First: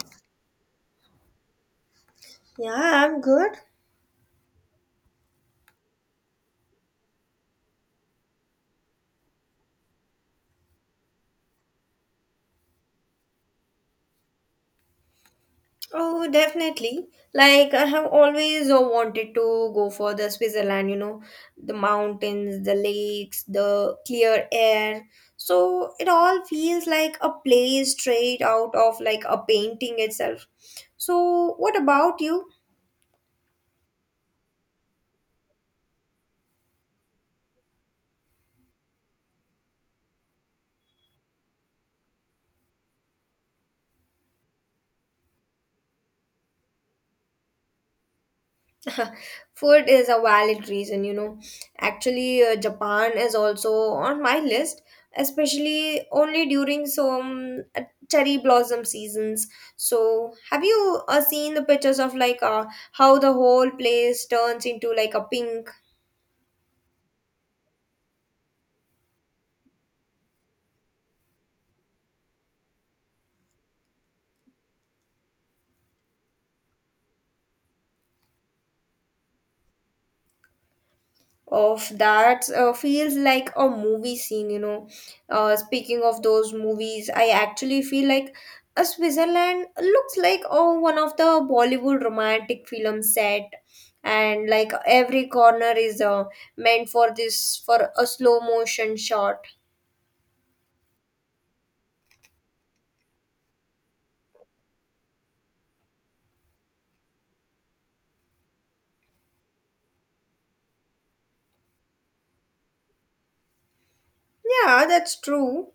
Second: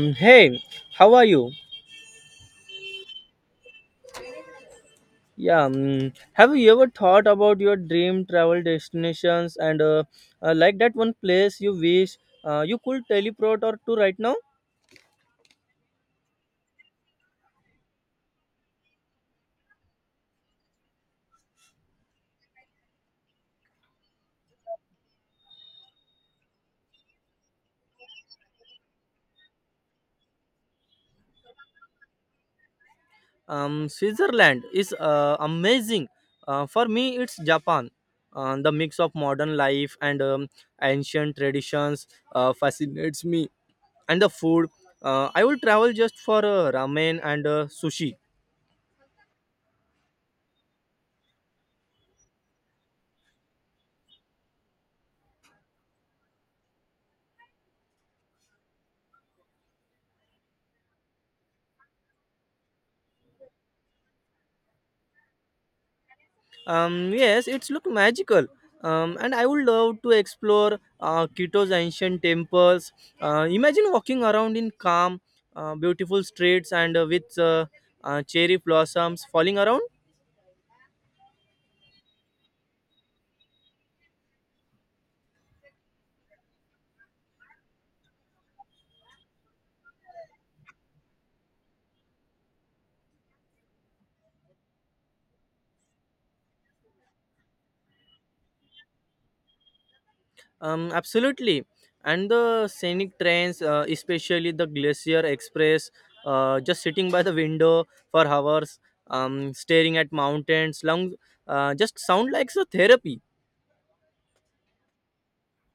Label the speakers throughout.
Speaker 1: Hey, how are you?
Speaker 2: Yeah, I'm good.
Speaker 1: Yeah, mm, have you ever thought about your dream travel destinations and like that one place you wish you could teleport or to right now?
Speaker 2: Oh, definitely. Like, I have always wanted to go for the Switzerland, the mountains, the lakes, the clear air. So it all feels like a place straight out of like a painting itself. So, what about you?
Speaker 1: Switzerland is amazing. For me, it's Japan. The mix of modern life and ancient traditions fascinates me, and the food. I will travel just for ramen and sushi.
Speaker 2: Food is a valid reason. Actually, Japan is also on my list, especially only during some cherry blossom seasons. So, have you seen the pictures of like how the whole place turns into like a pink
Speaker 1: Yes, it's look magical. And I would love to explore Quito's ancient temples. Imagine walking around in calm, beautiful streets and with cherry blossoms falling around.
Speaker 2: of that feels like a movie scene. Speaking of those movies, I actually feel like Switzerland looks like one of the Bollywood romantic film set, and like every corner is meant for this, for a slow motion shot.
Speaker 1: Absolutely. And the scenic trains, especially the Glacier Express, just sitting by the window for hours, staring at mountains, long, just sound like a therapy.
Speaker 2: Yeah, that's true.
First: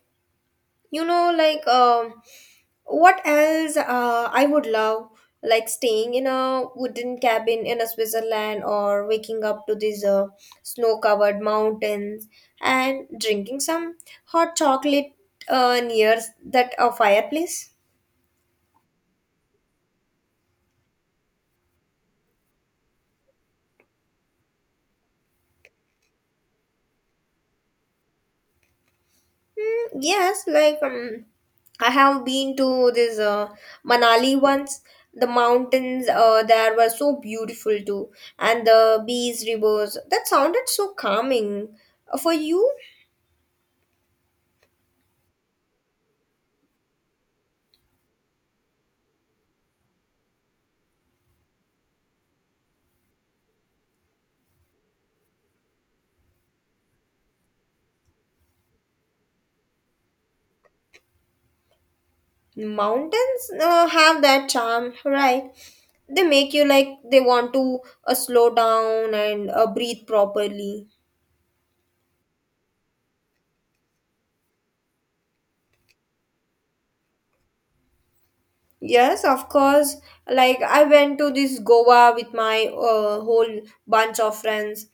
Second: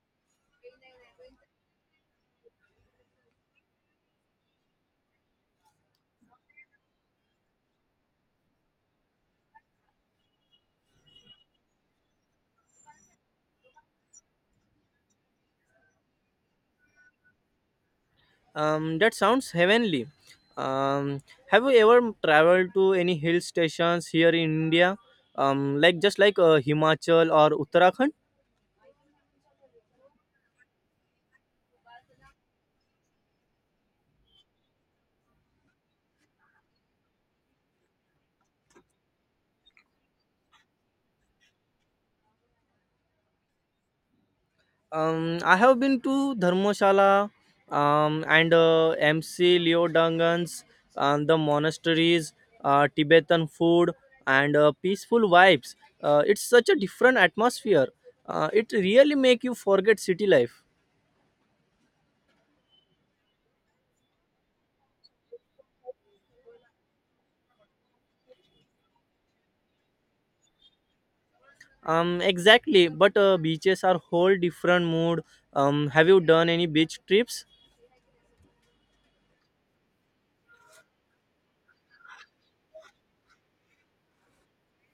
Speaker 2: Like what else I would love, like staying in a wooden cabin in a Switzerland or waking up to these snow covered mountains and drinking some hot chocolate near that fireplace.
Speaker 1: That sounds heavenly. Um, have you ever traveled to any hill stations here in India? Like just like Himachal or Uttarakhand.
Speaker 2: Mm, yes, like I have been to this Manali once. The mountains there were so beautiful too, and the bees, rivers. That sounded so calming. For you,
Speaker 1: I have been to Dharmshala and MC Leo Dangans, the monasteries, Tibetan food, and peaceful vibes. It's such a different atmosphere. It really make you forget city life.
Speaker 2: mountains have that charm, right? They make you like they want to slow down and breathe properly.
Speaker 1: Exactly. But beaches are whole different mood. Have you done any beach trips?
Speaker 2: Yes, of course. Like I went to this Goa with my whole bunch of friends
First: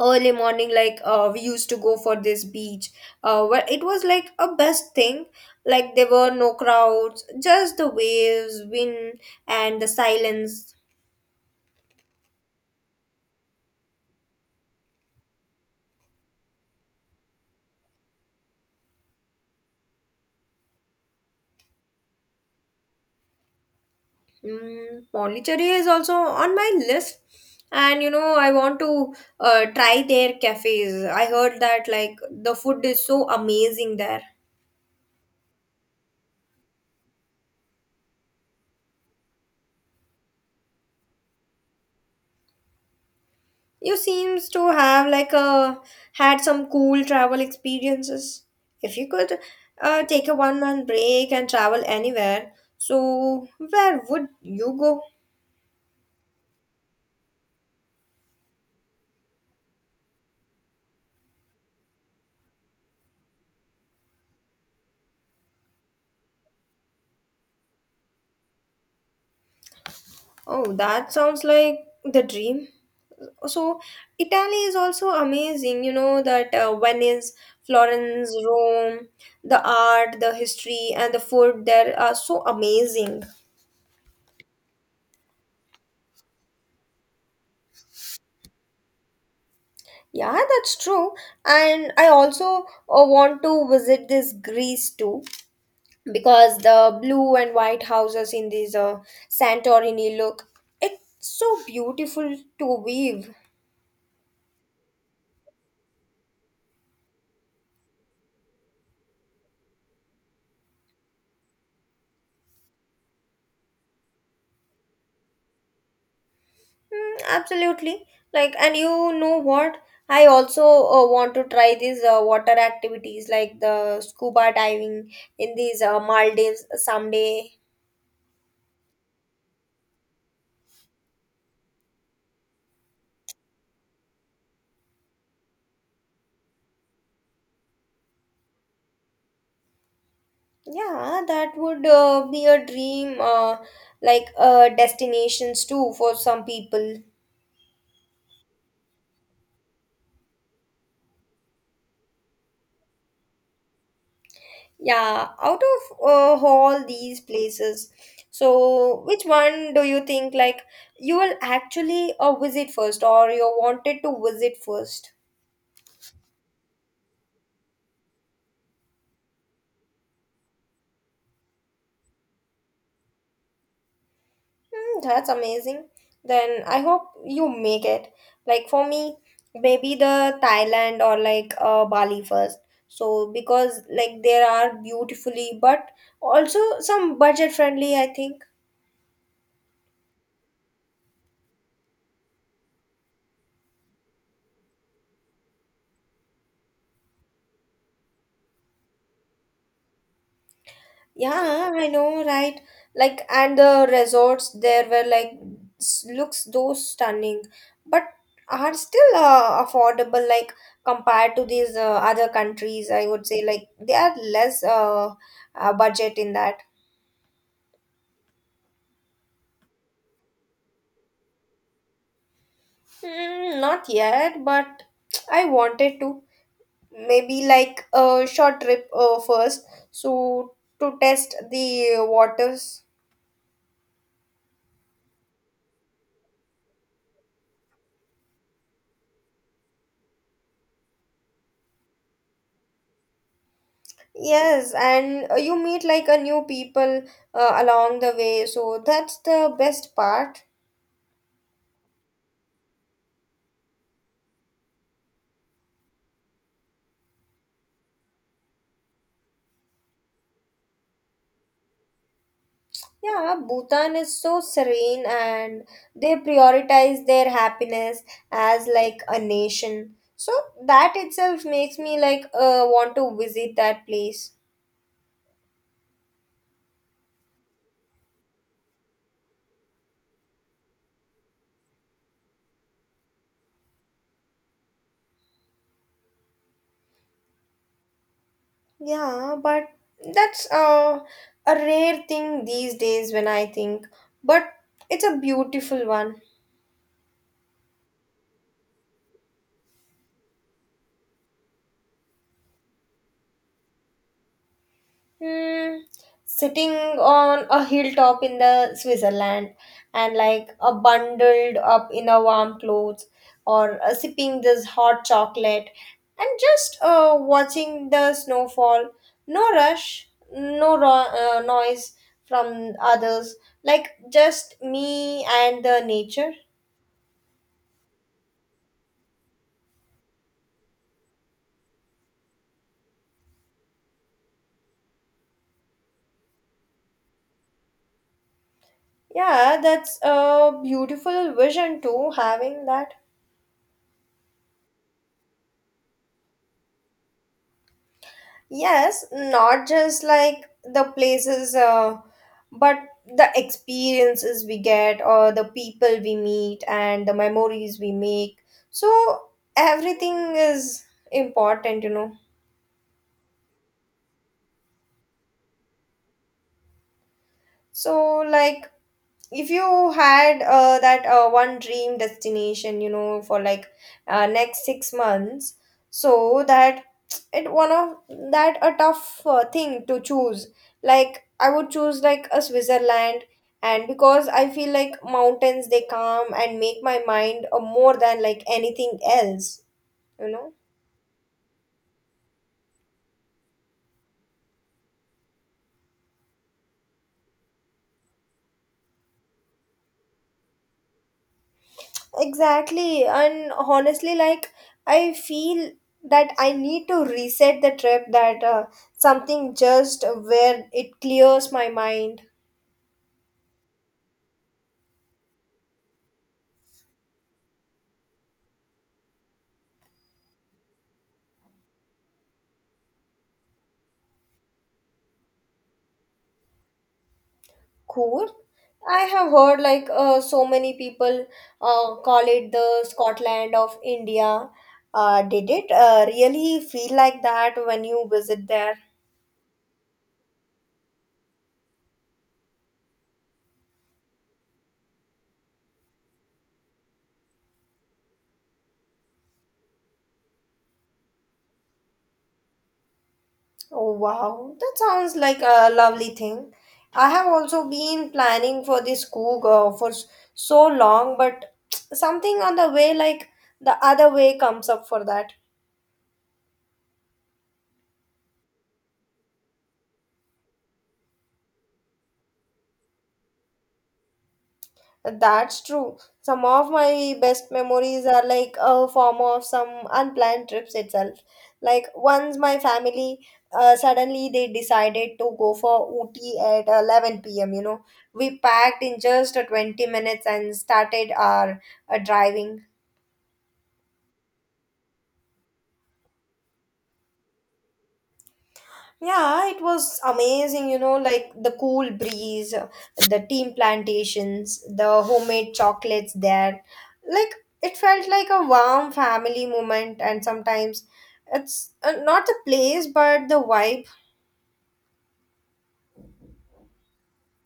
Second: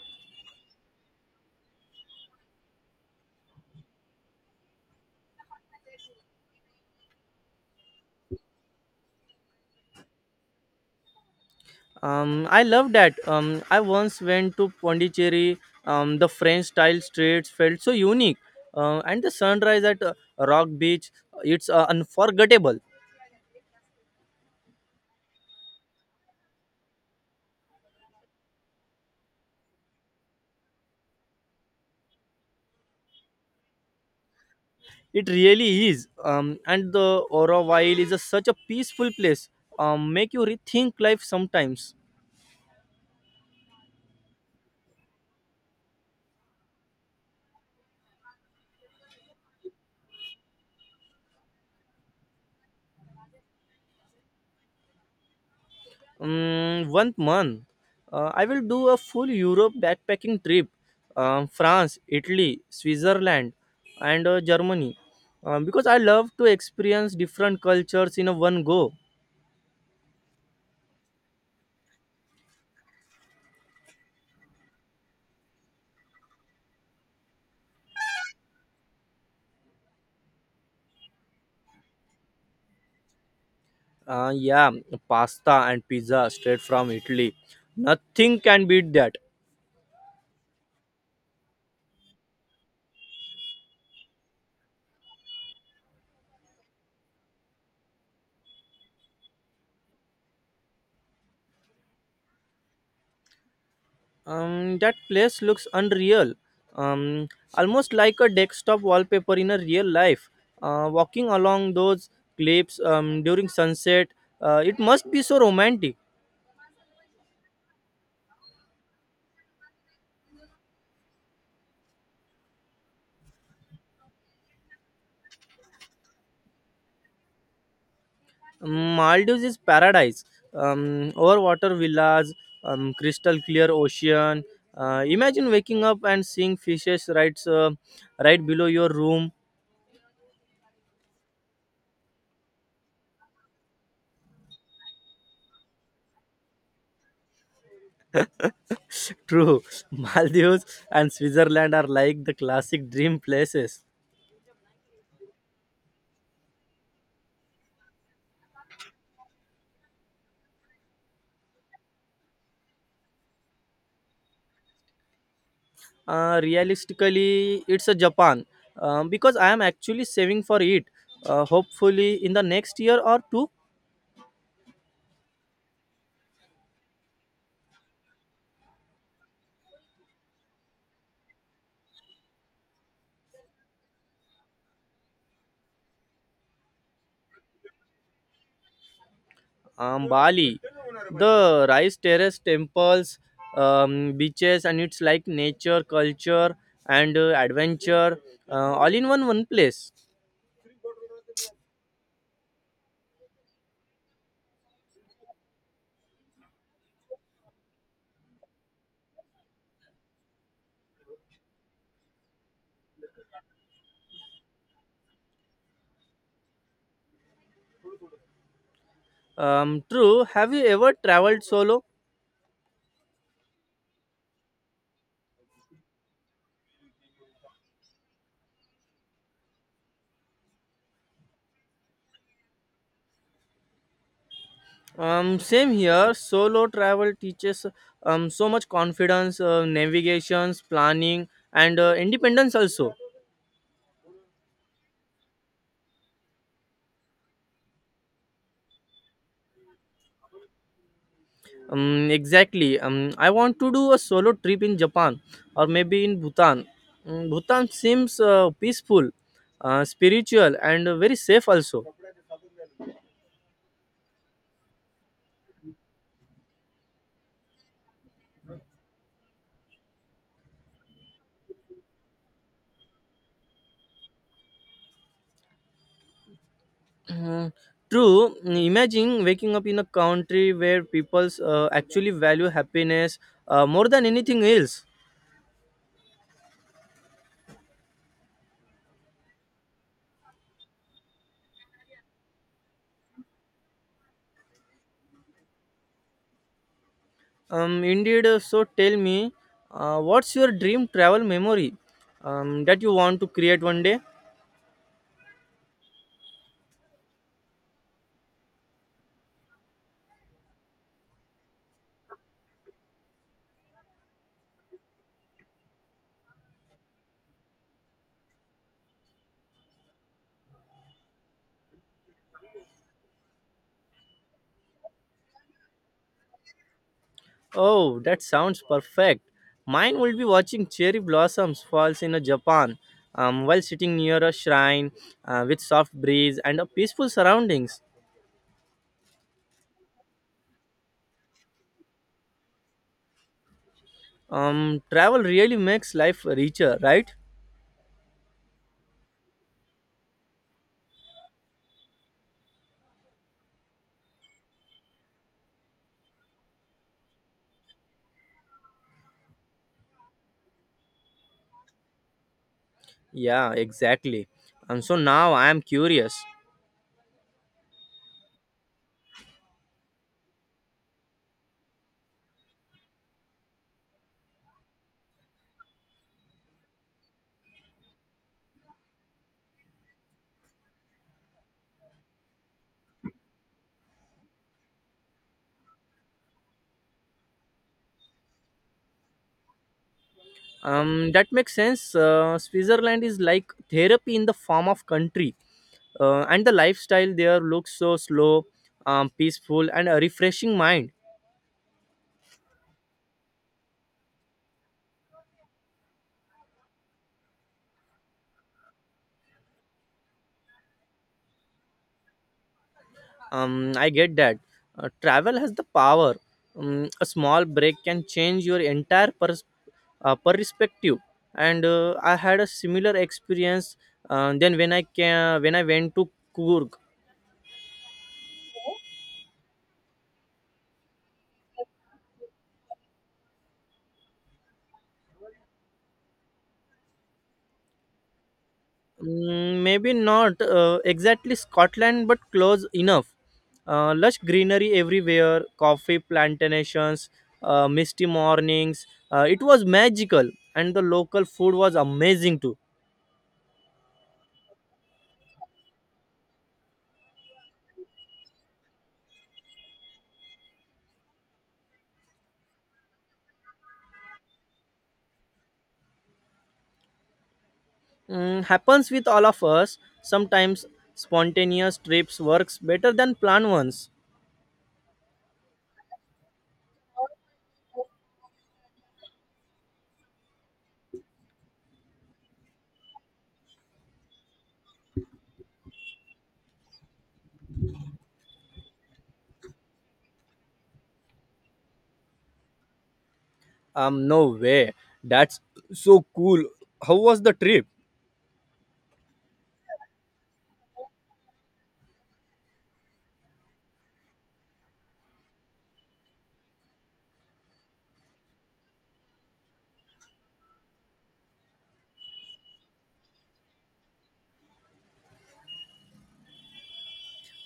Speaker 2: early morning, like we used to go for this beach where it was like a best thing, like there were no crowds, just the waves, wind, and the silence.
Speaker 1: I love that. I once went to Pondicherry. The French style streets felt so unique, and the sunrise at Rock Beach, it's unforgettable.
Speaker 2: Pondicherry is also on my list, and I want to try their cafes. I heard that like the food is so amazing there.
Speaker 1: It really is. And the Oroville is a, such a peaceful place. Make you rethink life sometimes.
Speaker 2: You seems to have like a had some cool travel experiences. If you could take a one month break and travel anywhere, so where would you go?
Speaker 1: One month, I will do a full Europe backpacking trip, France, Italy, Switzerland, and Germany, because I love to experience different cultures in a one go.
Speaker 2: Oh, that sounds like the dream. So Italy is also amazing. You know that Venice, Florence, Rome, the art, the history, and the food there are so amazing.
Speaker 1: Yeah, pasta and pizza straight from Italy, nothing can beat that.
Speaker 2: Yeah, that's true. And I also want to visit this Greece too, because the blue and white houses in this Santorini look, it's so beautiful to weave.
Speaker 1: That place looks unreal, um, almost like a desktop wallpaper in a real life. Walking along those cliffs during sunset, it must be so romantic.
Speaker 2: Mm, absolutely. Like, and you know what? I also want to try these water activities like the scuba diving in these Maldives someday.
Speaker 1: Maldives is paradise. Over water villas, crystal clear ocean. Imagine waking up and seeing fishes right, right below your room.
Speaker 2: Yeah, that would be a dream like destinations too for some people.
Speaker 1: True, Maldives and Switzerland are like the classic dream places.
Speaker 2: Yeah, out of all these places, so which one do you think like you will actually visit first, or you wanted to visit first?
Speaker 1: Realistically, it's a Japan because I am actually saving for it. Hopefully, in the next year or two,
Speaker 2: Hmm, that's amazing. Then I hope you make it. Like for me, maybe the Thailand, or like Bali first. So because like there are beautifully, but also some budget friendly, I think.
Speaker 1: Bali, the rice terrace temples, beaches, and it's like nature, culture, and adventure all in one place.
Speaker 2: Yeah, I know, right? Like, and the resorts there were like looks those stunning, but are still affordable. Like compared to these other countries, I would say like they are less budget in that.
Speaker 1: True. Have you ever traveled solo?
Speaker 2: Mm, not yet, but I wanted to maybe like a short trip first, so to test the waters.
Speaker 1: Same here. Solo travel teaches so much confidence, navigations, planning, and independence also.
Speaker 2: Yes, and you meet like a new people along the way, so that's the best part.
Speaker 1: Exactly. I want to do a solo trip in Japan or maybe in Bhutan. Bhutan seems peaceful, spiritual, and very safe also.
Speaker 2: Yeah, Bhutan is so serene, and they prioritize their happiness as like a nation. So that itself makes me like want to visit that place.
Speaker 1: Mm, True. Imagine waking up in a country where people actually value happiness more than anything else.
Speaker 2: Yeah, but that's a rare thing these days when I think, but it's a beautiful one.
Speaker 1: Indeed, so tell me, what's your dream travel memory that you want to create one day?
Speaker 2: Hmm, sitting on a hilltop in the Switzerland and like a bundled up in a warm clothes, or sipping this hot chocolate and just watching the snowfall. No rush, no noise from others, like just me and the nature.
Speaker 1: Oh, that sounds perfect. Mine will be watching cherry blossoms falls in a Japan while sitting near a shrine with soft breeze and a peaceful surroundings.
Speaker 2: Yeah, that's a beautiful vision too, having that.
Speaker 1: Travel really makes life richer, right?
Speaker 2: Yes, not just like the places, but the experiences we get, or the people we meet, and the memories we make. So, everything is important.
Speaker 1: Yeah, exactly. So now I am curious.
Speaker 2: So, like, if you had that one dream destination for like next 6 months, so that it one of that a tough thing to choose. Like I would choose like a Switzerland, and because I feel like mountains, they calm and make my mind more than like anything else you know
Speaker 1: That makes sense. Switzerland is like therapy in the form of country, and the lifestyle there looks so slow, peaceful, and a refreshing mind.
Speaker 2: Exactly. And honestly, like, I feel that I need to reset the trip, that something just where it clears my mind.
Speaker 1: I get that. Travel has the power. A small break can change your entire pers- perspective. And I had a similar experience. Then when I went to Coorg.
Speaker 2: Cool. I have heard, like, so many people call it the Scotland of India. Did it really feel like that when you visit there?
Speaker 1: Maybe not exactly Scotland, but close enough. Lush greenery everywhere, coffee plantations, misty mornings. It was magical, and the local food was amazing too.
Speaker 2: Oh wow, that sounds like a lovely thing. I have also been planning for this coup for so long, but something on the way, like the other way, comes up for that.
Speaker 1: Happens with all of us. Sometimes spontaneous trips works better than planned ones.
Speaker 2: That's true. Some of my best memories are like a form of some unplanned trips itself. Like once my family suddenly they decided to go for Ooty at 11 p.m. We packed in just 20 minutes and started our driving.
Speaker 1: No way. That's so cool. How was the trip?
Speaker 2: Yeah, it was amazing, like the cool breeze, the team plantations, the homemade chocolates there. Like it felt like a warm family moment, and sometimes it's not the place but the vibe.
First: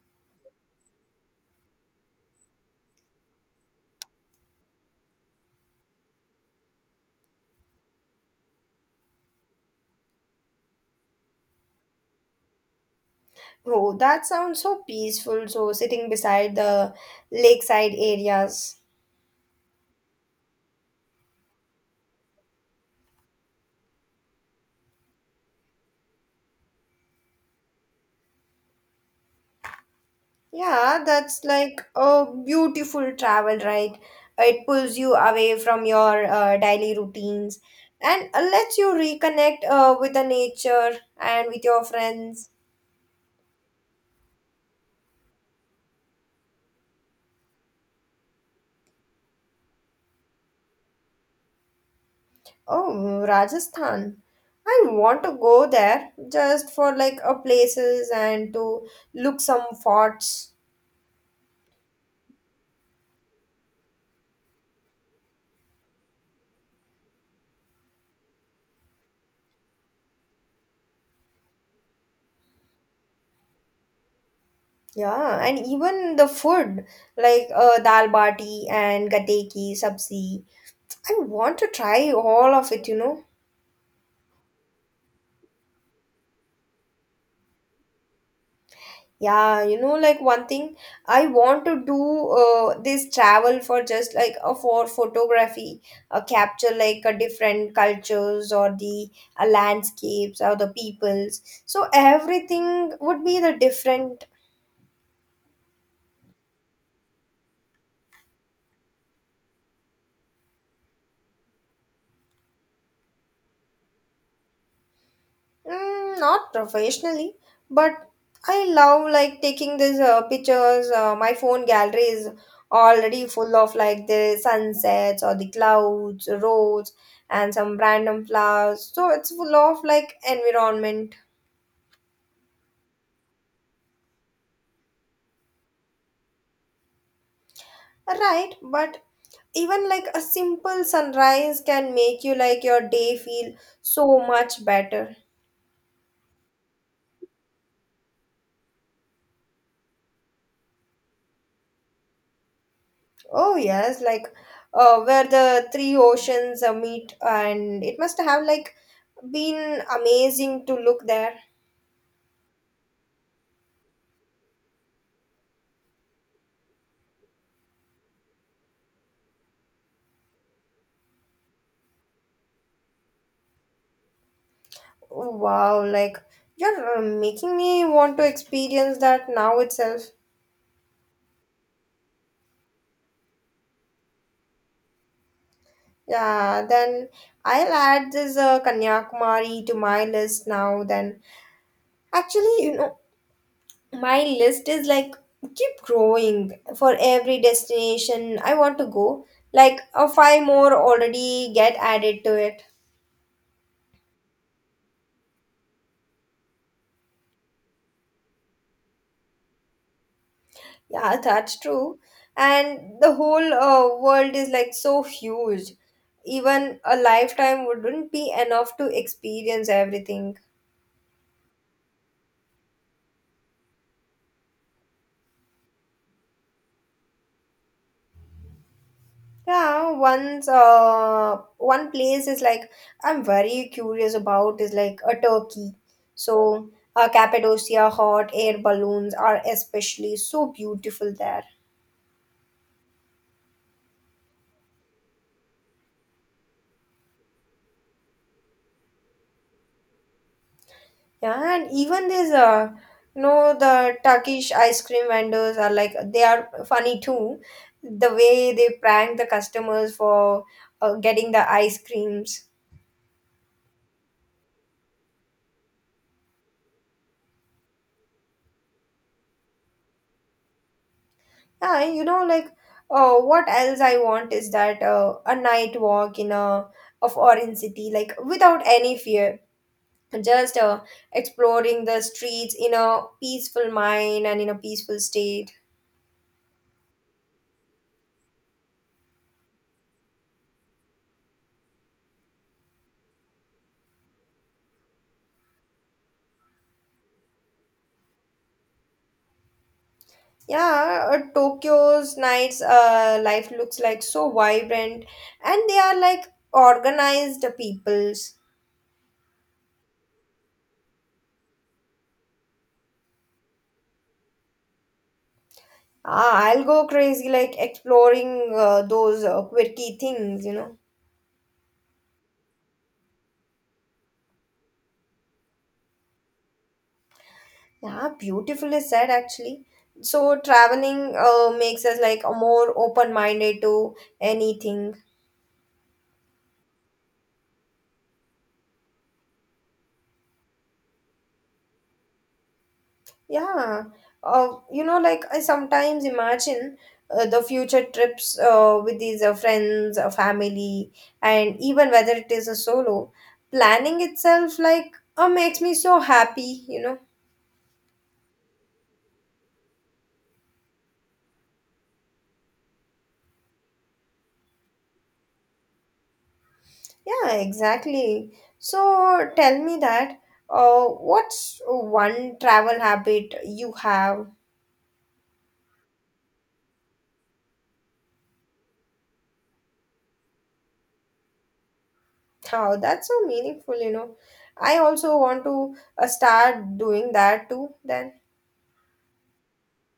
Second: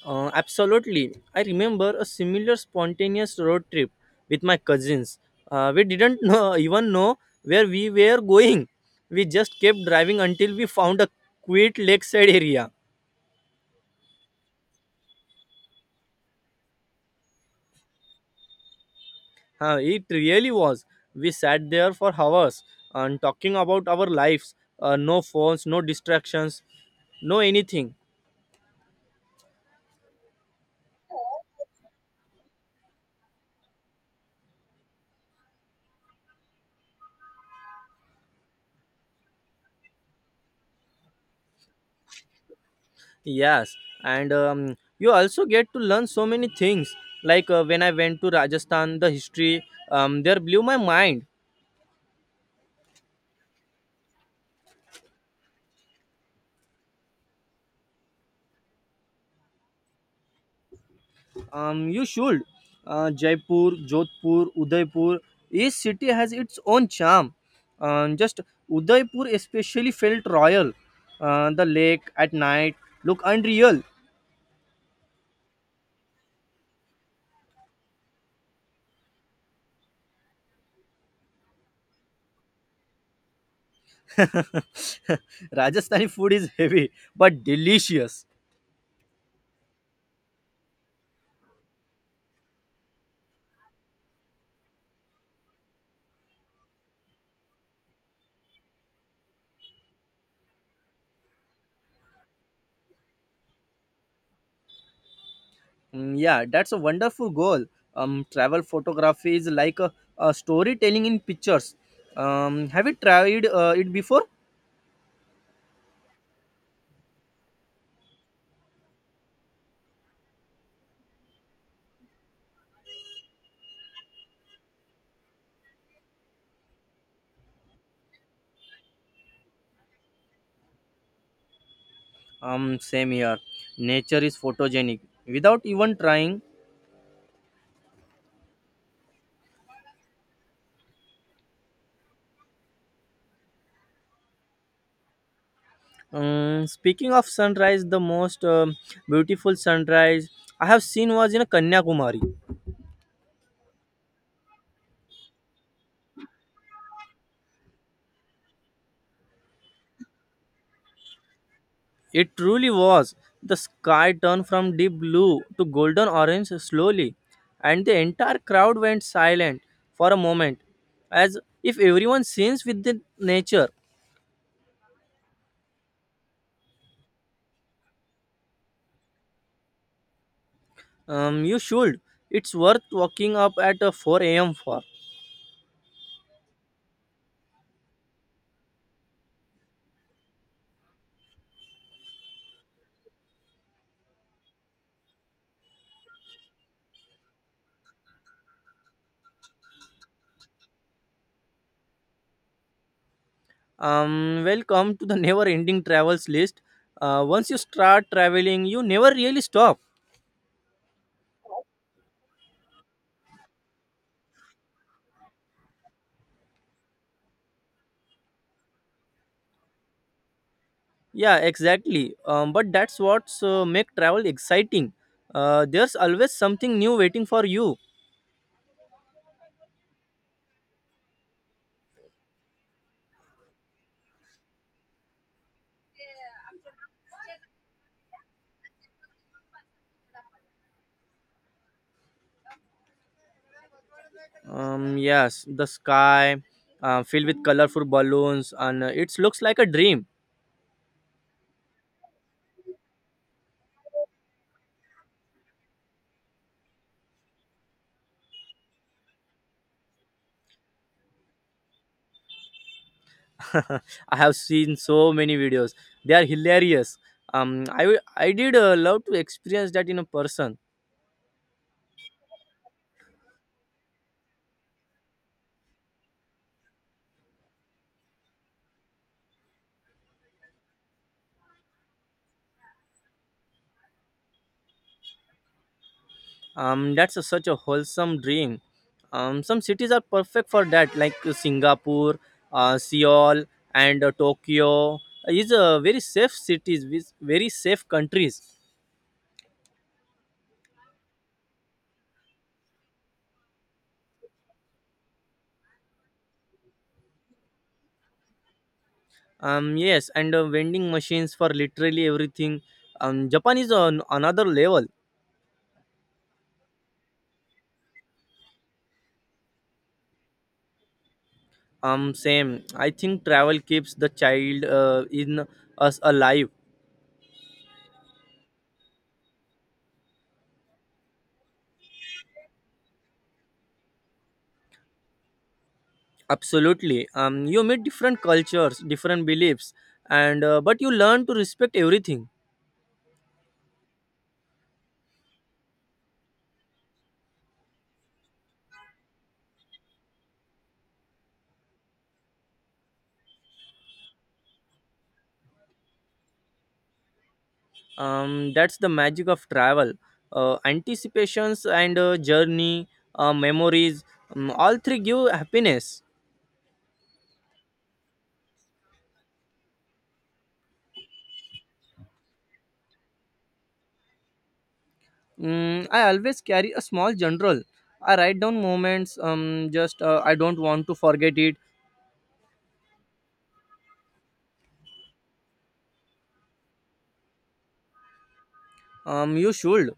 Speaker 1: Absolutely. I remember a similar spontaneous road trip with my cousins. We didn't even know where we were going. We just kept driving until we found a quiet lakeside area.
Speaker 2: Oh, that sounds so peaceful. So, sitting beside the lakeside areas.
Speaker 1: Huh, it really was. We sat there for hours and talking about our lives. No phones, no distractions, no anything.
Speaker 2: Yeah, that's like a beautiful travel, right? It pulls you away from your daily routines, and lets you reconnect with the nature and with your friends.
Speaker 1: Yes, and you also get to learn so many things. Like when I went to Rajasthan, the history there blew my mind.
Speaker 2: Oh, Rajasthan. I want to go there just for like a places and to look some forts.
Speaker 1: You should. Jaipur, Jodhpur, Udaipur. Each city has its own charm. Just Udaipur especially felt royal. The lake at night look unreal.
Speaker 2: Yeah, and even the food, like dal bati and gateki, sabzi. I want to try all of it.
Speaker 1: Rajasthani food is heavy but delicious.
Speaker 2: Yeah, like one thing I want to do this travel for, just like a for photography, capture like a different cultures, or the landscapes or the peoples. So everything would be the different.
Speaker 1: Yeah, that's a wonderful goal. Travel photography is like a storytelling in pictures. Have you tried it before?
Speaker 2: Mm, not professionally, but I love like taking these pictures. My phone gallery is already full of like the sunsets or the clouds, roads, and some random flowers. So it's full of like environment.
Speaker 1: Same here. Nature is photogenic without even trying.
Speaker 2: Right, but even like a simple sunrise can make you like your day feel so much better.
Speaker 1: Speaking of sunrise, the most beautiful sunrise I have seen was in Kanyakumari.
Speaker 2: Oh yes, like where the three oceans meet, and it must have like been amazing to look there.
Speaker 1: It truly was. The sky turned from deep blue to golden orange slowly, and the entire crowd went silent for a moment, as if everyone sings with the nature.
Speaker 2: Oh, Wow, like you're making me want to experience that now itself.
Speaker 1: You should. It's worth waking up at 4 a.m. for.
Speaker 2: Yeah, then I'll add this Kanyakumari to my list now. Then actually, my list is like keep growing for every destination I want to go. Like five more already get added to it.
Speaker 1: Welcome to the never-ending travels list. Once you start traveling, you never really stop.
Speaker 2: Yeah, that's true. And the whole world is like so huge. Even a lifetime wouldn't be enough to experience everything.
Speaker 1: Yeah, exactly. But that's what's make travel exciting. There's always something new waiting for you.
Speaker 2: Yeah, once one place is like I'm very curious about is like a Turkey. So, Cappadocia hot air balloons are especially so beautiful there.
Speaker 1: Yes, the sky filled with colorful balloons, and it looks like a dream.
Speaker 2: Yeah, and even these, the Turkish ice cream vendors are like they are funny too. The way they prank the customers for getting the ice creams.
Speaker 1: I have seen so many videos; they are hilarious. I did love to experience that in a person.
Speaker 2: Yeah, like what else I want is that a night walk in a of Orange City, like without any fear, just exploring the streets in a peaceful mind and in a peaceful state.
Speaker 1: That's such a wholesome dream. Some cities are perfect for that, like Singapore, Seoul, and Tokyo. Is very safe cities with very safe countries.
Speaker 2: Yeah, Tokyo's nights life looks like so vibrant, and they are like organized peoples.
Speaker 1: Yes, and vending machines for literally everything. Japan is on another level.
Speaker 2: Ah, I'll go crazy like exploring those quirky things.
Speaker 1: Same. I think travel keeps the child in us alive.
Speaker 2: Yeah, beautifully said actually. So traveling makes us like more open-minded to anything.
Speaker 1: Absolutely. You meet different cultures, different beliefs, and but you learn to respect everything.
Speaker 2: Yeah, like I sometimes imagine the future trips with these friends, family, and even whether it is a solo, planning itself like makes me so happy.
Speaker 1: That's the magic of travel. Anticipations and journey, memories. All three give happiness.
Speaker 2: Yeah, exactly. So tell me that what's one travel habit you have?
Speaker 1: I always carry a small journal. I write down moments. Just I don't want to forget it.
Speaker 2: Oh, that's so meaningful. I also want to start doing that too then.
Speaker 1: You should.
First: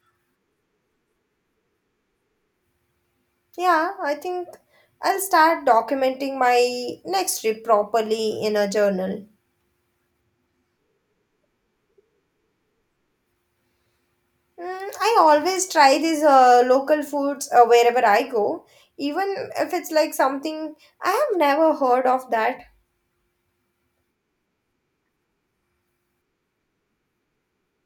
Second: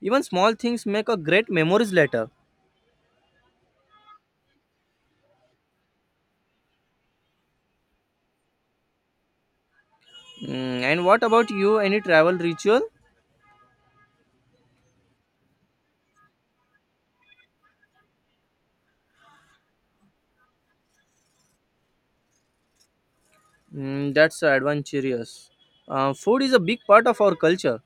Speaker 1: Even small things make a great memories later.
Speaker 2: Yeah, I think I'll start documenting my next trip properly in a journal.
Speaker 1: And what about you? Any travel ritual?
Speaker 2: Mm, I always try these local foods wherever I go, even if it's like something I have never heard of that.
Speaker 1: That's adventurous. Food is a big part of our culture.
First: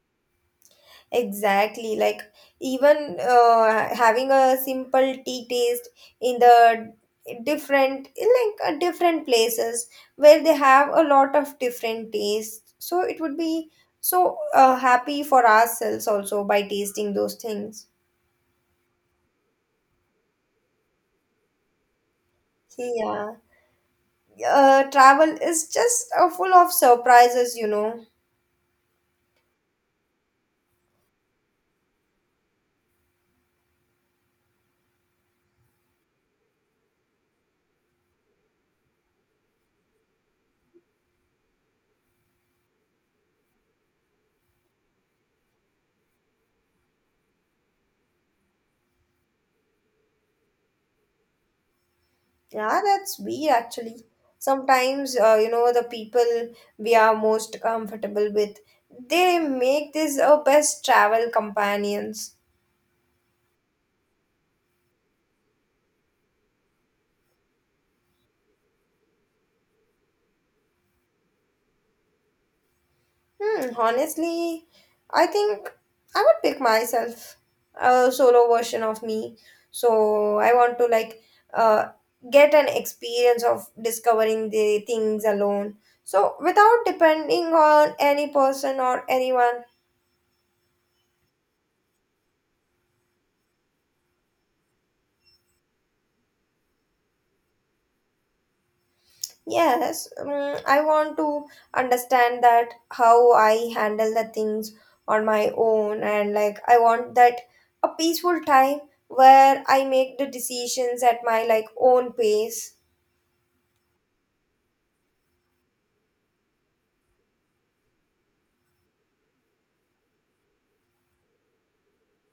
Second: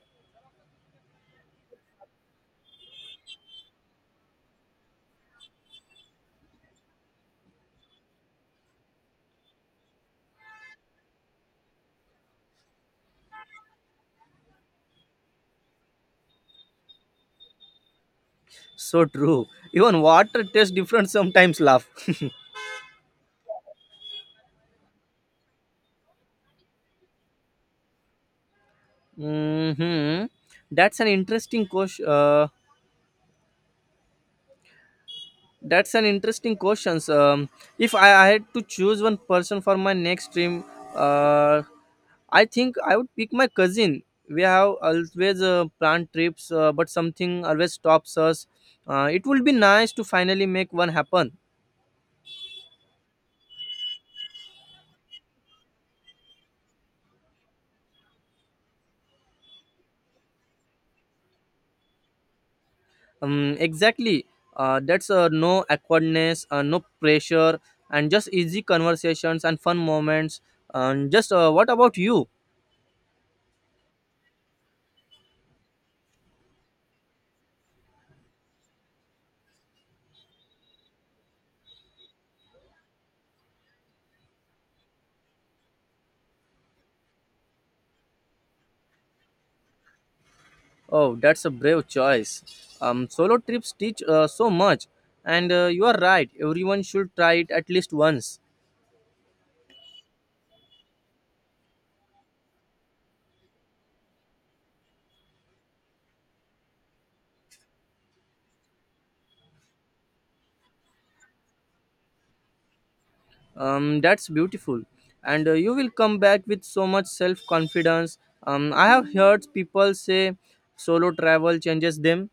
Speaker 2: Exactly, like even having a simple tea taste in the different, in like different places where they have a lot of different tastes. So it would be so happy for ourselves also by tasting those things.
Speaker 1: So true. Even water tastes different sometimes. Laugh.
Speaker 2: Yeah, travel is just full of surprises.
Speaker 1: hmm That's an interesting question. So, um, if I had to choose one person for my next dream, uh, I think I would pick my cousin. We have always planned trips, but something always stops us. It would be nice to finally make one happen.
Speaker 2: Yeah, that's weird actually. Sometimes, the people we are most comfortable with, they make this our best travel companions.
Speaker 1: Exactly. That's no awkwardness, no pressure, and just easy conversations and fun moments. And just what about you?
Speaker 2: Hmm, honestly, I think I would pick myself a solo version of me. So I want to uh, get an experience of discovering the things alone. So without depending on any person or anyone.
Speaker 1: Oh, that's a brave choice. Solo trips teach so much, and you are right. Everyone should try it at least once.
Speaker 2: Yes, I want to understand that how I handle the things on my own, and like I want that a peaceful time where I make the decisions at my like own pace.
Speaker 1: That's beautiful, and you will come back with so much self confidence. I have heard people say solo travel changes them.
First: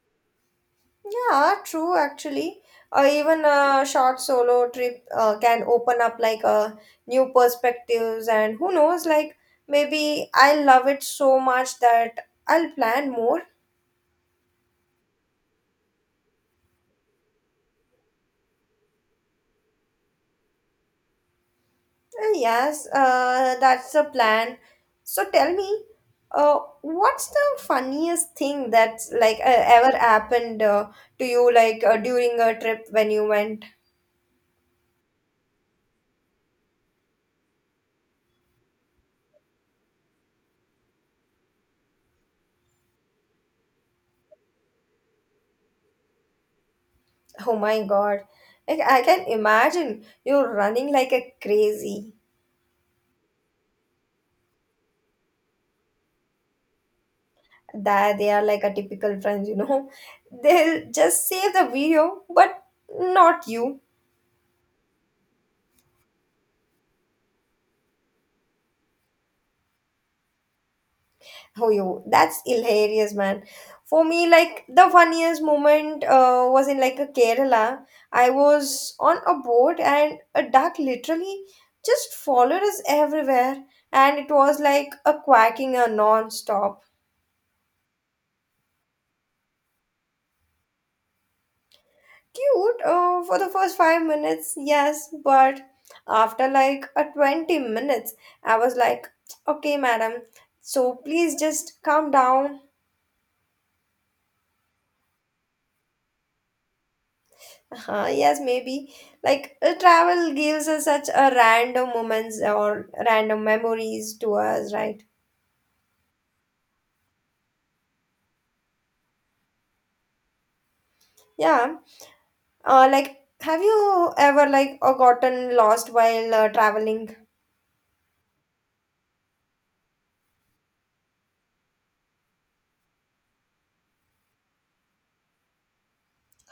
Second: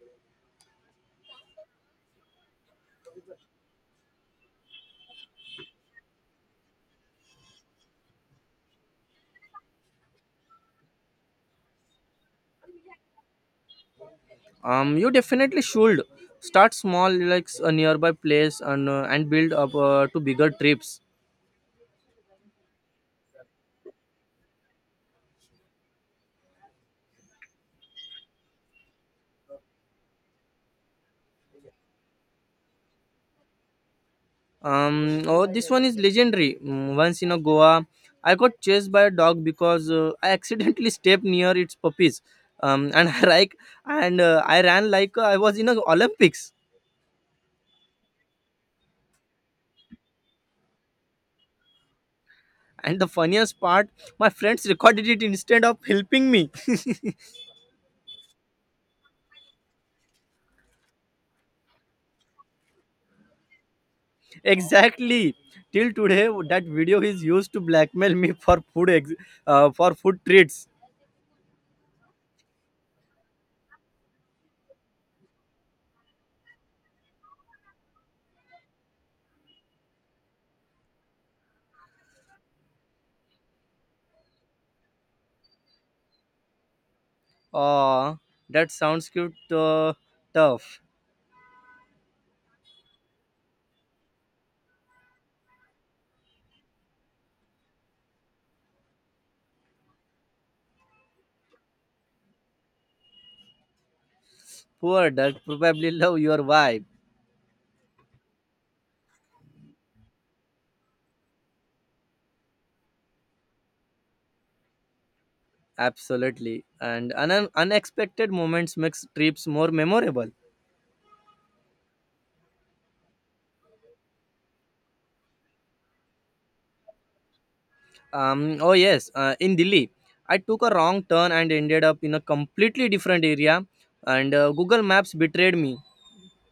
Speaker 2: Yeah, true actually. Or even a short solo trip can open up like a new perspectives, and who knows, like maybe I love it so much that I'll plan more
Speaker 1: You definitely should start small, like a nearby place, and build up to bigger trips.
Speaker 2: Yes, that's the plan. So tell me, what's the funniest thing that's like ever happened to you, like during a trip when you went?
Speaker 1: Oh, this one is legendary. Once in a Goa, I got chased by a dog because I accidentally stepped near its puppies, um, and I like and I ran like I was in a Olympics.
Speaker 2: Oh my God, like I can imagine you're running like a crazy.
Speaker 1: And the funniest part, my friends recorded it instead of helping me.
Speaker 2: That they are like a typical friends, you know. They'll just save the video, but not you.
Speaker 1: Exactly. Till today, that video is used to blackmail me for food treats.
Speaker 2: Oh, yo, that's hilarious, man. For me, like the funniest moment was in like a Kerala. I was on a boat and a duck literally just followed us everywhere, and it was like a quacking a non-stop.
Speaker 1: Ah, that sounds cute. Tough.
Speaker 2: Cute for the first 5 minutes, yes, but after like a 20 minutes, I was like, okay, madam, so please just calm down
Speaker 1: Poor duck probably love your vibe.
Speaker 2: Yes, maybe. Like travel gives us such a random moments or random memories to us, right?
Speaker 1: Absolutely. And unexpected moments makes trips more memorable.
Speaker 2: Yeah. Like, have you ever like gotten lost while traveling?
Speaker 1: Oh yes, in Delhi, I took a wrong turn and ended up in a completely different area, and Google Maps betrayed me.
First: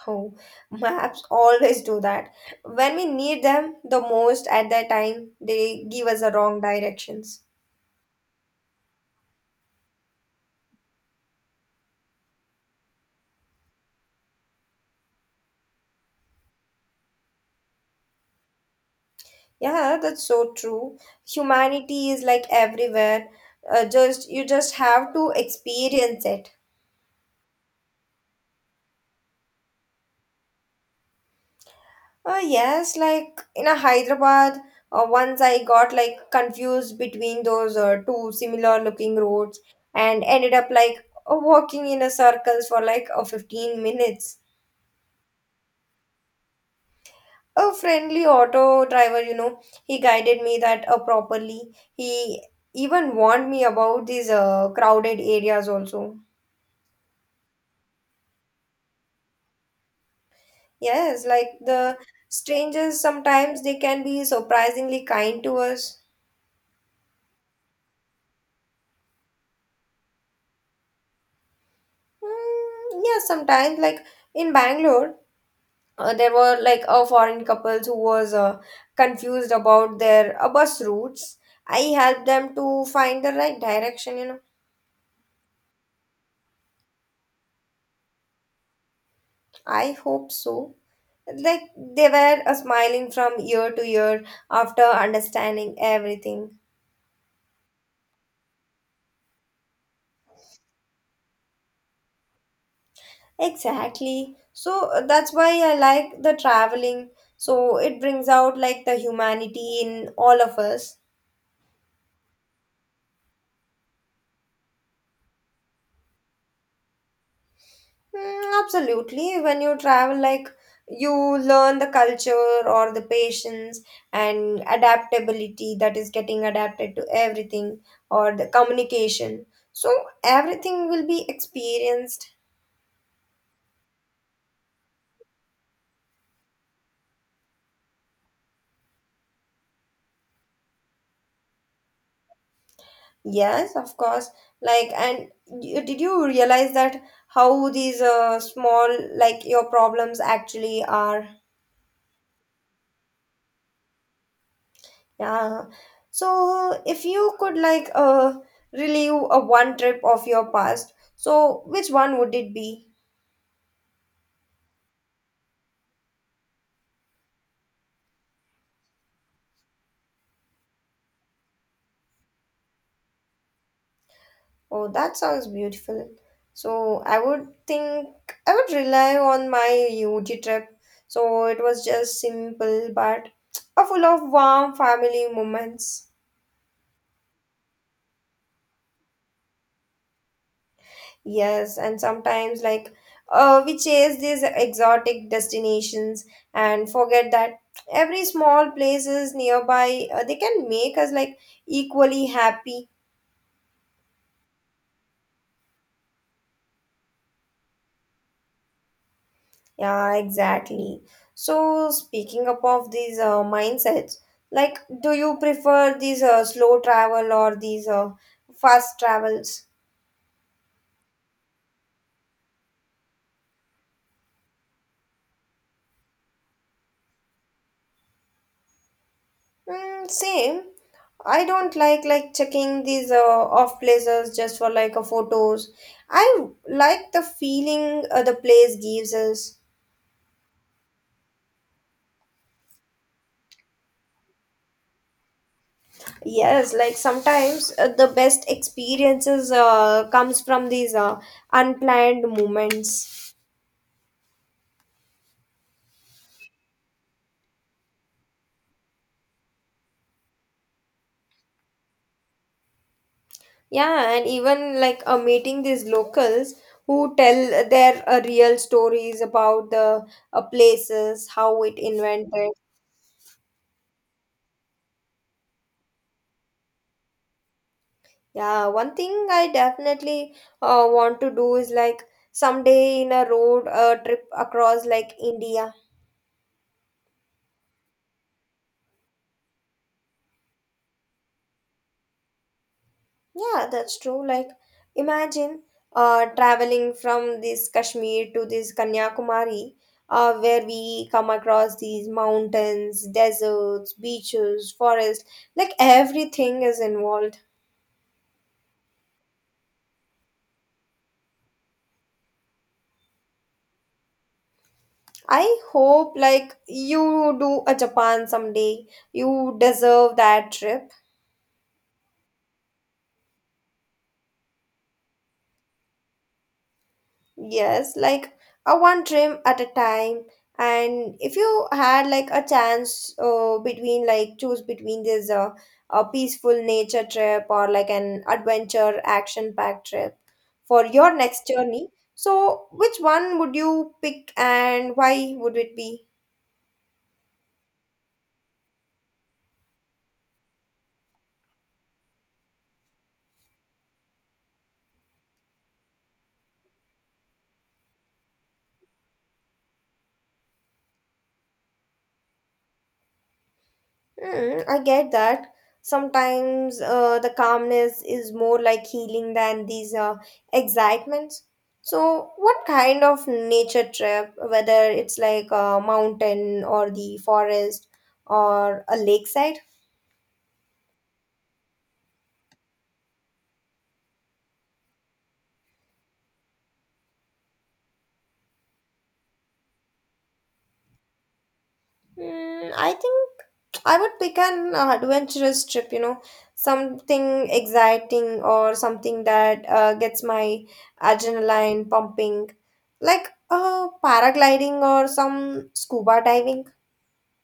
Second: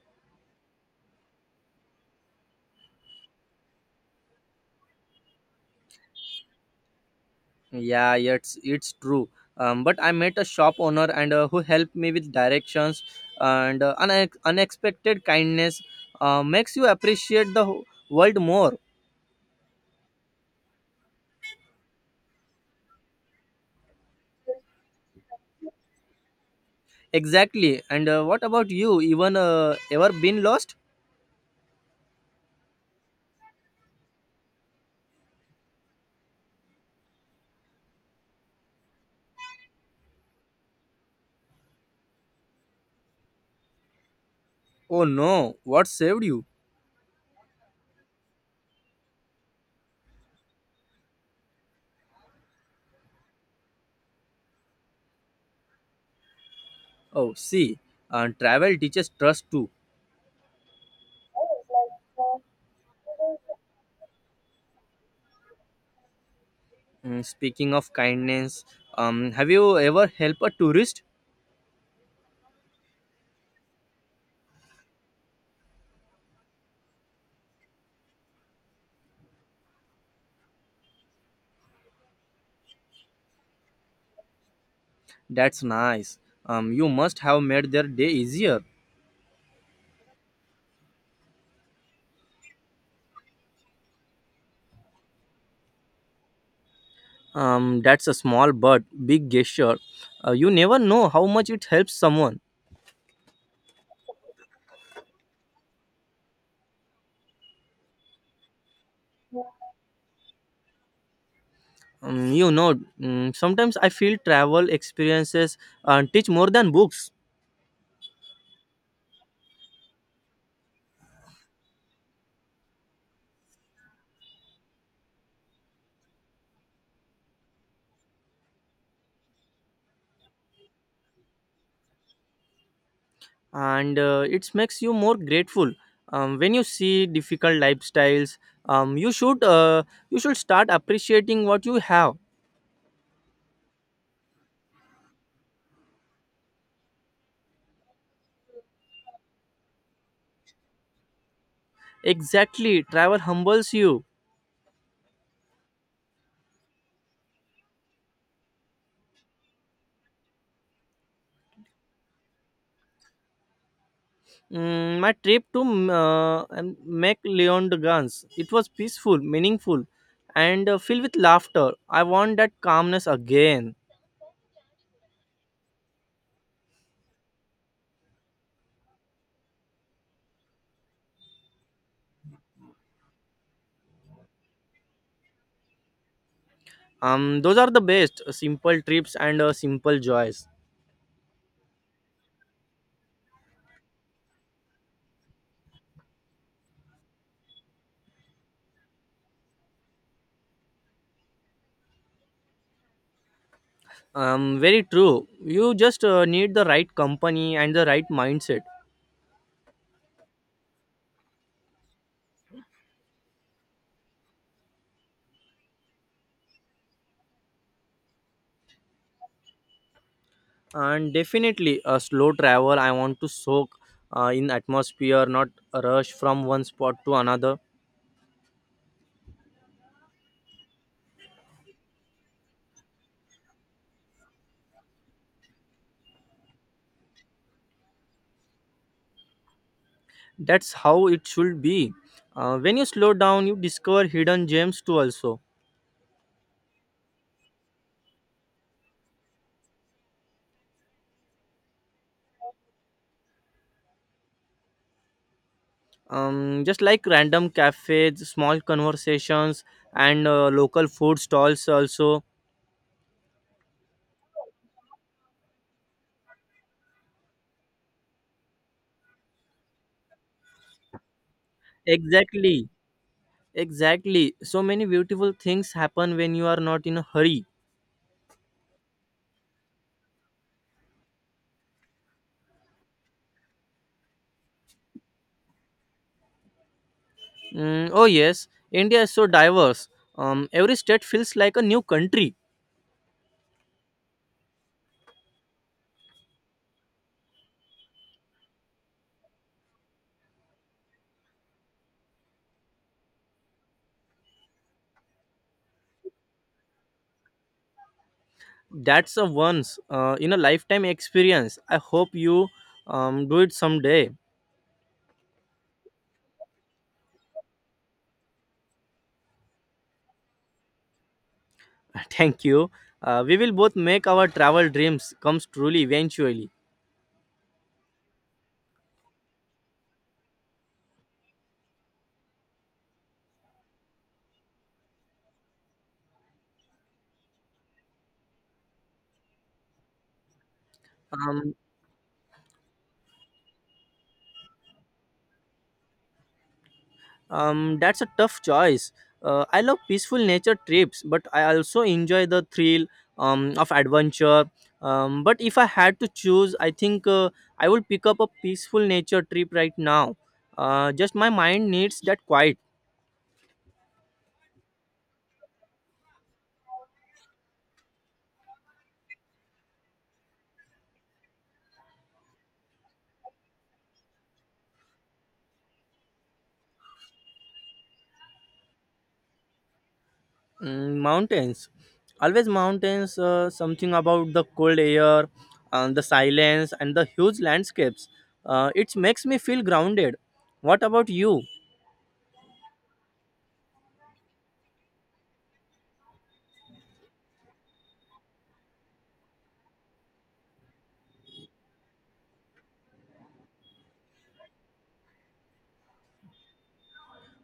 Speaker 2: Oh, maps always do that. When we need them the most at that time, they give us the wrong directions.
Speaker 1: Yeah, it's true. But I met a shop owner and who helped me with directions and unexpected kindness makes you appreciate the world more.
Speaker 2: Yeah, that's so true. Humanity is like everywhere. Just you just have to experience it.
Speaker 1: Exactly. And what about you? Even Ever been lost?
Speaker 2: Yes, like in a Hyderabad, once I got like confused between those two similar looking roads and ended up like walking in a circles for like 15 minutes.
Speaker 1: Oh no! What saved you?
Speaker 2: A friendly auto driver, you know, he guided me that properly. He even warned me about these crowded areas also.
Speaker 1: Oh, see, travel teaches trust too.
Speaker 2: Yes, like the strangers sometimes they can be surprisingly kind to us.
Speaker 1: Speaking of kindness, have you ever helped a tourist?
Speaker 2: Mm, yeah, sometimes like in Bangalore there were like a foreign couples who was confused about their bus routes. I helped them to find the right direction, you know.
Speaker 1: That's nice. You must have made their day easier.
Speaker 2: I hope so, like they were smiling from ear to ear after understanding everything.
Speaker 1: That's a small but big gesture. You never know how much it helps someone.
Speaker 2: Exactly, so that's why I like the traveling, so it brings out like the humanity in all of us.
Speaker 1: You know, sometimes I feel travel experiences teach more than books.
Speaker 2: Mm, absolutely. When you travel, like you learn the culture or the patience and adaptability that is getting adapted to everything or the communication. So everything will be experienced.
Speaker 1: And It makes you more grateful when you see difficult lifestyles. You should you should start appreciating what you have.
Speaker 2: Yes, of course. Like, and did you realize that how these small like your problems actually are?
Speaker 1: Exactly, travel humbles you.
Speaker 2: Yeah. So if you could like relive a one trip of your past, so which one would it be?
Speaker 1: Mm, my trip to and Mac Leon de Gans, it was peaceful, meaningful, and filled with laughter. I want that calmness again.
Speaker 2: Oh, that sounds beautiful. So I would think I would rely on my UG trip. So it was just simple but a full of warm family moments.
Speaker 1: Those are the best, simple trips and simple joys.
Speaker 2: Yes, and sometimes like we chase these exotic destinations and forget that every small places nearby they can make us like equally happy.
Speaker 1: Very true. You just need the right company and the right mindset.
Speaker 2: Yeah, exactly. So speaking up of these mindsets, like do you prefer these slow travel or these fast travels?
Speaker 1: And Definitely a slow travel. I want to soak in atmosphere, not rush from one spot to another.
Speaker 2: Mm, same. I don't like checking these off places just for like a photos. I like the feeling the place gives us.
Speaker 1: That's how it should be. When you slow down, you discover hidden gems too, also.
Speaker 2: Yes, like sometimes the best experiences comes from these unplanned moments.
Speaker 1: Just like random cafes, small conversations, and local food stalls also.
Speaker 2: Yeah, and even like meeting these locals who tell their real stories about the places, how it invented.
Speaker 1: exactly exactly, so many beautiful things happen when you are not in a hurry.
Speaker 2: Yeah, one thing I definitely want to do is like someday in a road trip across like India.
Speaker 1: Mm, oh yes, india is so diverse. Every state feels like a new country.
Speaker 2: Yeah, that's true. Like imagine traveling from this Kashmir to this Kanyakumari, where we come across these mountains, deserts, beaches, forests, like everything is involved.
Speaker 1: That's a once in a lifetime experience. I hope you do it someday.
Speaker 2: I hope like you do a Japan someday. You deserve that trip.
Speaker 1: Thank you. We will both make our travel dreams comes truly eventually.
Speaker 2: Yes, like a one trim at a time. And if you had like a chance between like choose between this a peaceful nature trip or like an adventure action packed trip for your next
Speaker 1: um,
Speaker 2: journey, so which one would you pick and why would it be?
Speaker 1: that's a tough choice. I love peaceful nature trips, but I also enjoy the thrill of adventure. But if I had to choose, I think I will pick up a peaceful nature trip right now. Just my mind needs that quiet.
Speaker 2: Mm, I get that. Sometimes the calmness is more like healing than these excitements. So, what kind of nature trip, whether it's like a mountain or the forest or a lakeside?
Speaker 1: Mm, mountains. Always mountains, something about the cold air, and the silence, and the huge landscapes. It makes me feel grounded. What about you?
Speaker 2: Mm, I think I would pick an adventurous trip, you know, something exciting or something that gets my adrenaline pumping, like paragliding or some scuba diving.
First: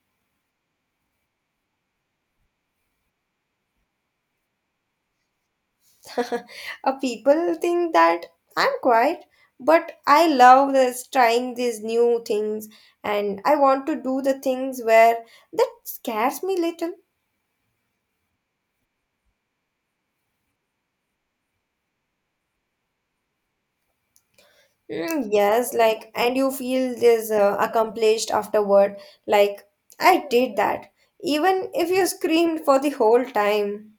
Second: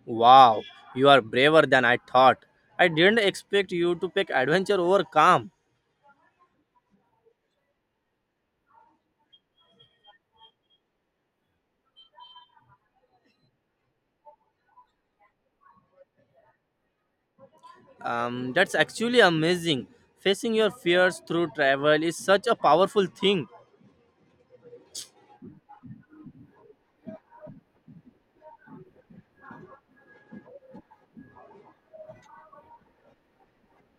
Speaker 1: Wow, you are braver than I thought. I didn't expect you to pick adventure over calm.
Speaker 2: people think that I'm quiet, but I love this trying these new things, and I want to do the things where that scares me little.
Speaker 1: That's actually amazing. Facing your fears through travel is such a powerful thing.
Speaker 2: Mm, yes, like, and you feel this accomplished afterward. Like, I did that. Even if you screamed for the whole time,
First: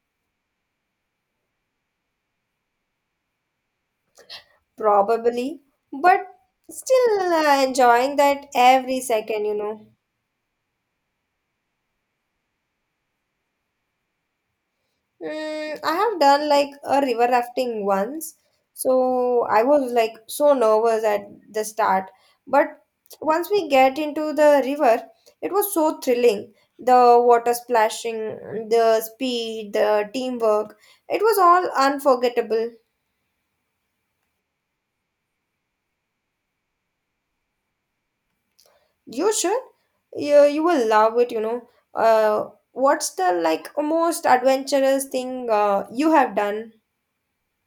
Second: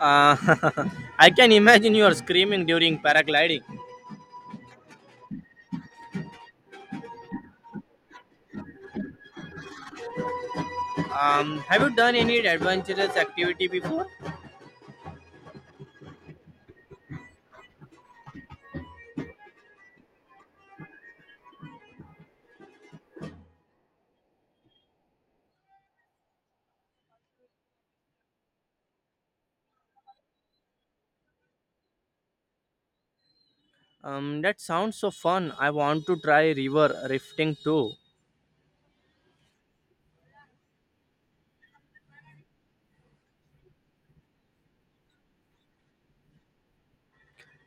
Speaker 1: Uh, I can imagine you are screaming during paragliding.
Speaker 2: probably, but still enjoying that every second, you know.
Speaker 1: Have you done any adventurous activity before?
Speaker 2: Mm, I have done like a river rafting once. So I was like so nervous at the start. But once we get into the river, it was so thrilling. The water splashing, the speed, the teamwork. It was all unforgettable.
Speaker 1: That sounds so fun. I want to try river rafting too.
Speaker 2: You should. You will love it, you know. Uh, what's the like most adventurous thing you have done?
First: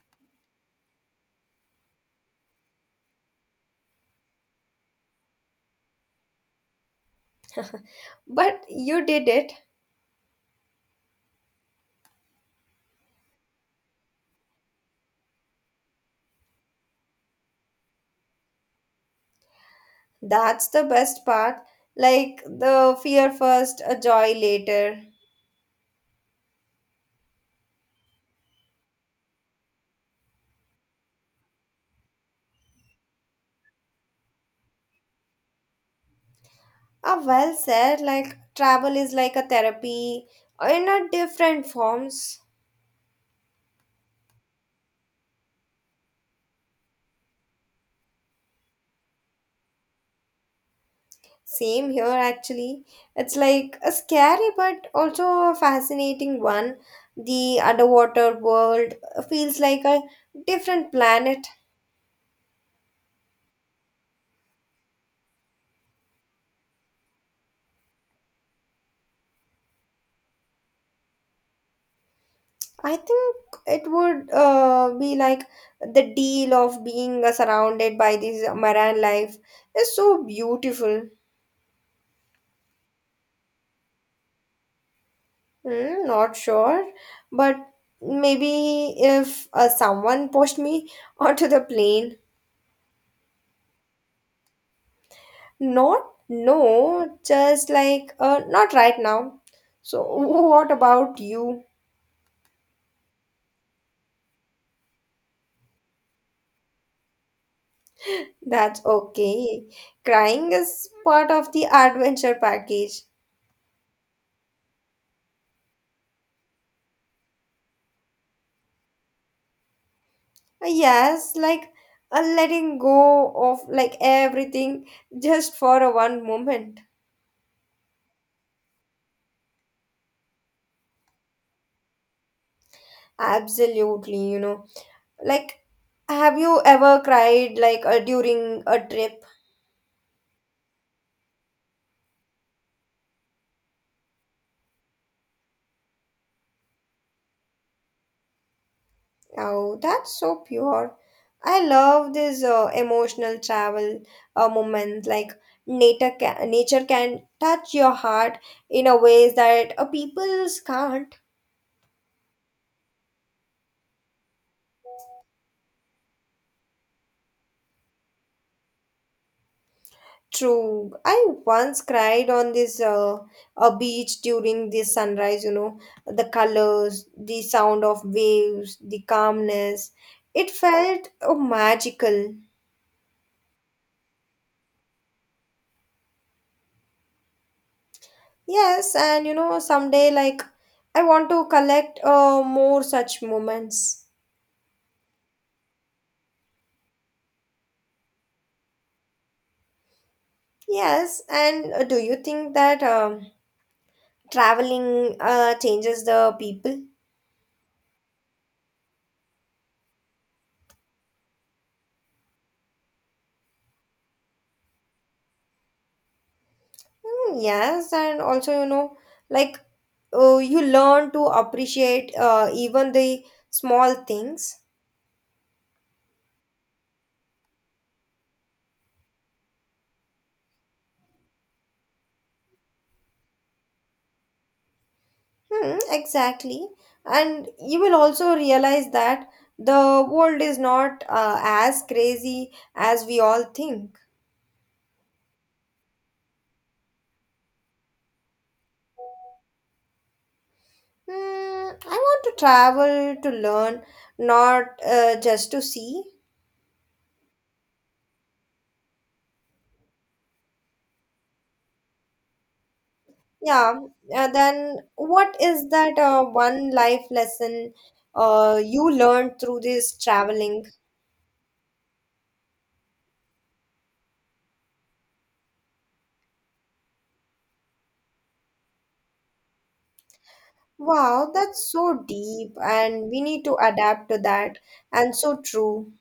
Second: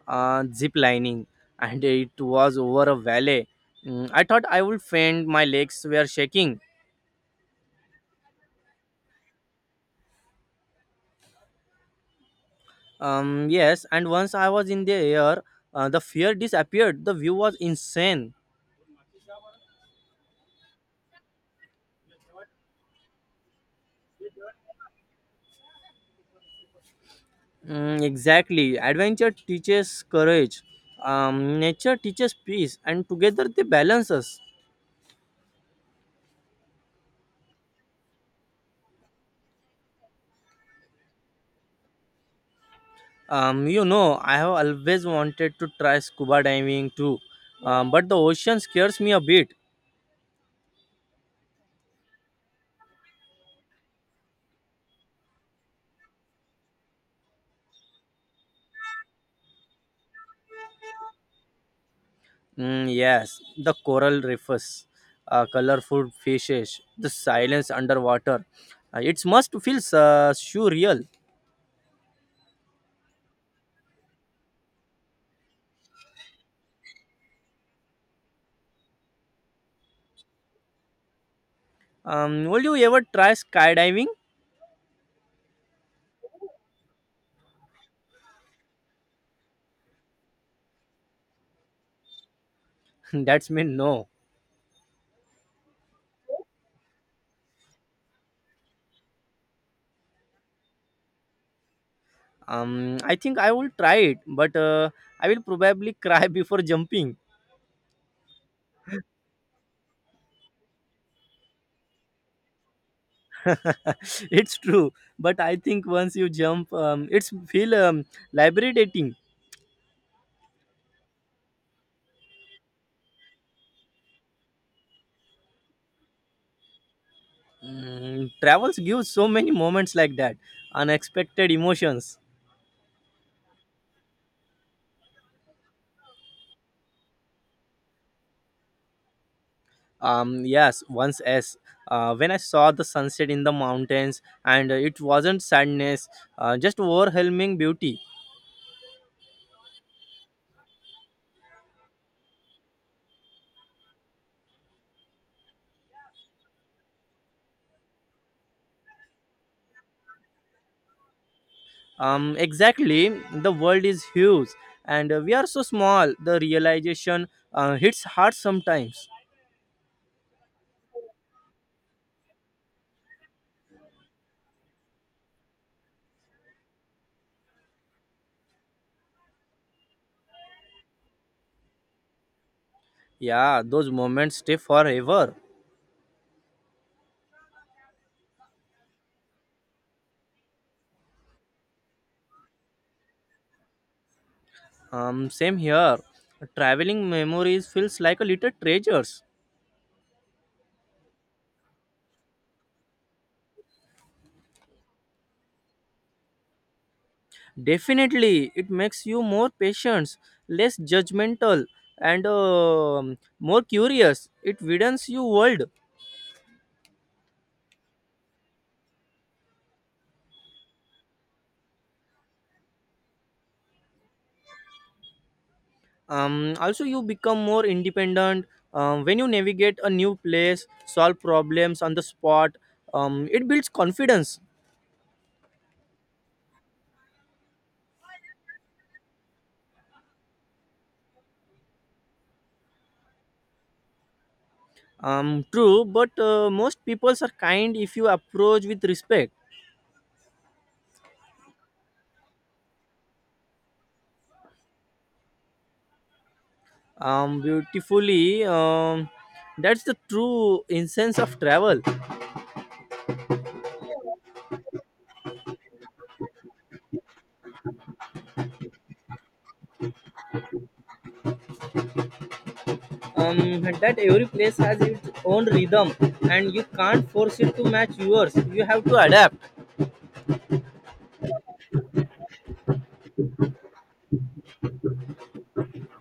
Speaker 1: Uh, zip lining, and it was over a valley. Mm, I thought I would faint. My legs were shaking.
Speaker 2: But you did it.
Speaker 1: Yes, and once I was in the air, the fear disappeared. The view was insane.
Speaker 2: That's the best part. Like the fear first, a joy later.
Speaker 1: Mm, exactly. Adventure teaches courage. Nature teaches peace, and together they balance us.
Speaker 2: Ah, well said. Like travel is like a therapy in a different forms.
Speaker 1: You know, I have always wanted to try scuba diving too, but the ocean scares me a bit.
Speaker 2: Same here, actually. It's like a scary but also a fascinating one. The underwater world feels like a different planet.
Speaker 1: Mm, yes, the coral reefs, colorful fishes, the silence underwater. It must feel surreal.
Speaker 2: I think it would be like the deal of being surrounded by this marine life is so beautiful.
Speaker 1: Will you ever try skydiving?
Speaker 2: Hmm, not sure, but maybe if someone pushed me onto the plane.
Speaker 1: That's me, no.
Speaker 2: Not, no, just like, not right now. So, what about you?
Speaker 1: I think I will try it, but I will probably cry before jumping.
Speaker 2: That's okay. Crying is part of the adventure package.
Speaker 1: It's true, but I think once you jump, it's feel liberating.
Speaker 2: Yes, like letting go of like everything just for a one moment.
Speaker 1: Mm, travels give so many moments like that, unexpected emotions.
Speaker 2: Absolutely, you know. Like, have you ever cried like during a trip?
Speaker 1: Yes, once, as when I saw the sunset in the mountains, and it wasn't sadness, just overwhelming beauty.
Speaker 2: Oh, that's so pure. I love this emotional travel moment. Like nature can touch your heart in a ways that people's can't.
Speaker 1: Exactly, the world is huge, and we are so small. The realization hits hard sometimes.
Speaker 2: True. I once cried on this a beach during the sunrise, you know, the colors, the sound of waves, the calmness. It felt oh, magical.
Speaker 1: Yeah, those moments stay forever.
Speaker 2: Yes, and you know, someday like I want to collect more such moments.
Speaker 1: Same here. Traveling memories feels like a little treasures.
Speaker 2: Yes, and do you think that traveling changes the people?
Speaker 1: Definitely, it makes you more patient, less judgmental, and more curious. It widens your world.
Speaker 2: Mm, yes, and also, you know, like you learn to appreciate even the small things.
Speaker 1: Also, you become more independent, when you navigate a new place, solve problems on the spot. It builds confidence.
Speaker 2: Hmm, exactly. And you will also realize that the world is not as crazy as we all think.
Speaker 1: True, but most people are kind if you approach with respect.
Speaker 2: Hmm, I want to travel to learn, not just to see.
Speaker 1: Beautifully, that's the true essence of travel.
Speaker 2: Yeah, then what is that one life lesson you learned through this traveling?
Speaker 1: That every place has its own rhythm, and you can't force it to match yours. You have to adapt.
Speaker 2: Wow, that's so deep, and we need to adapt to that, and so true.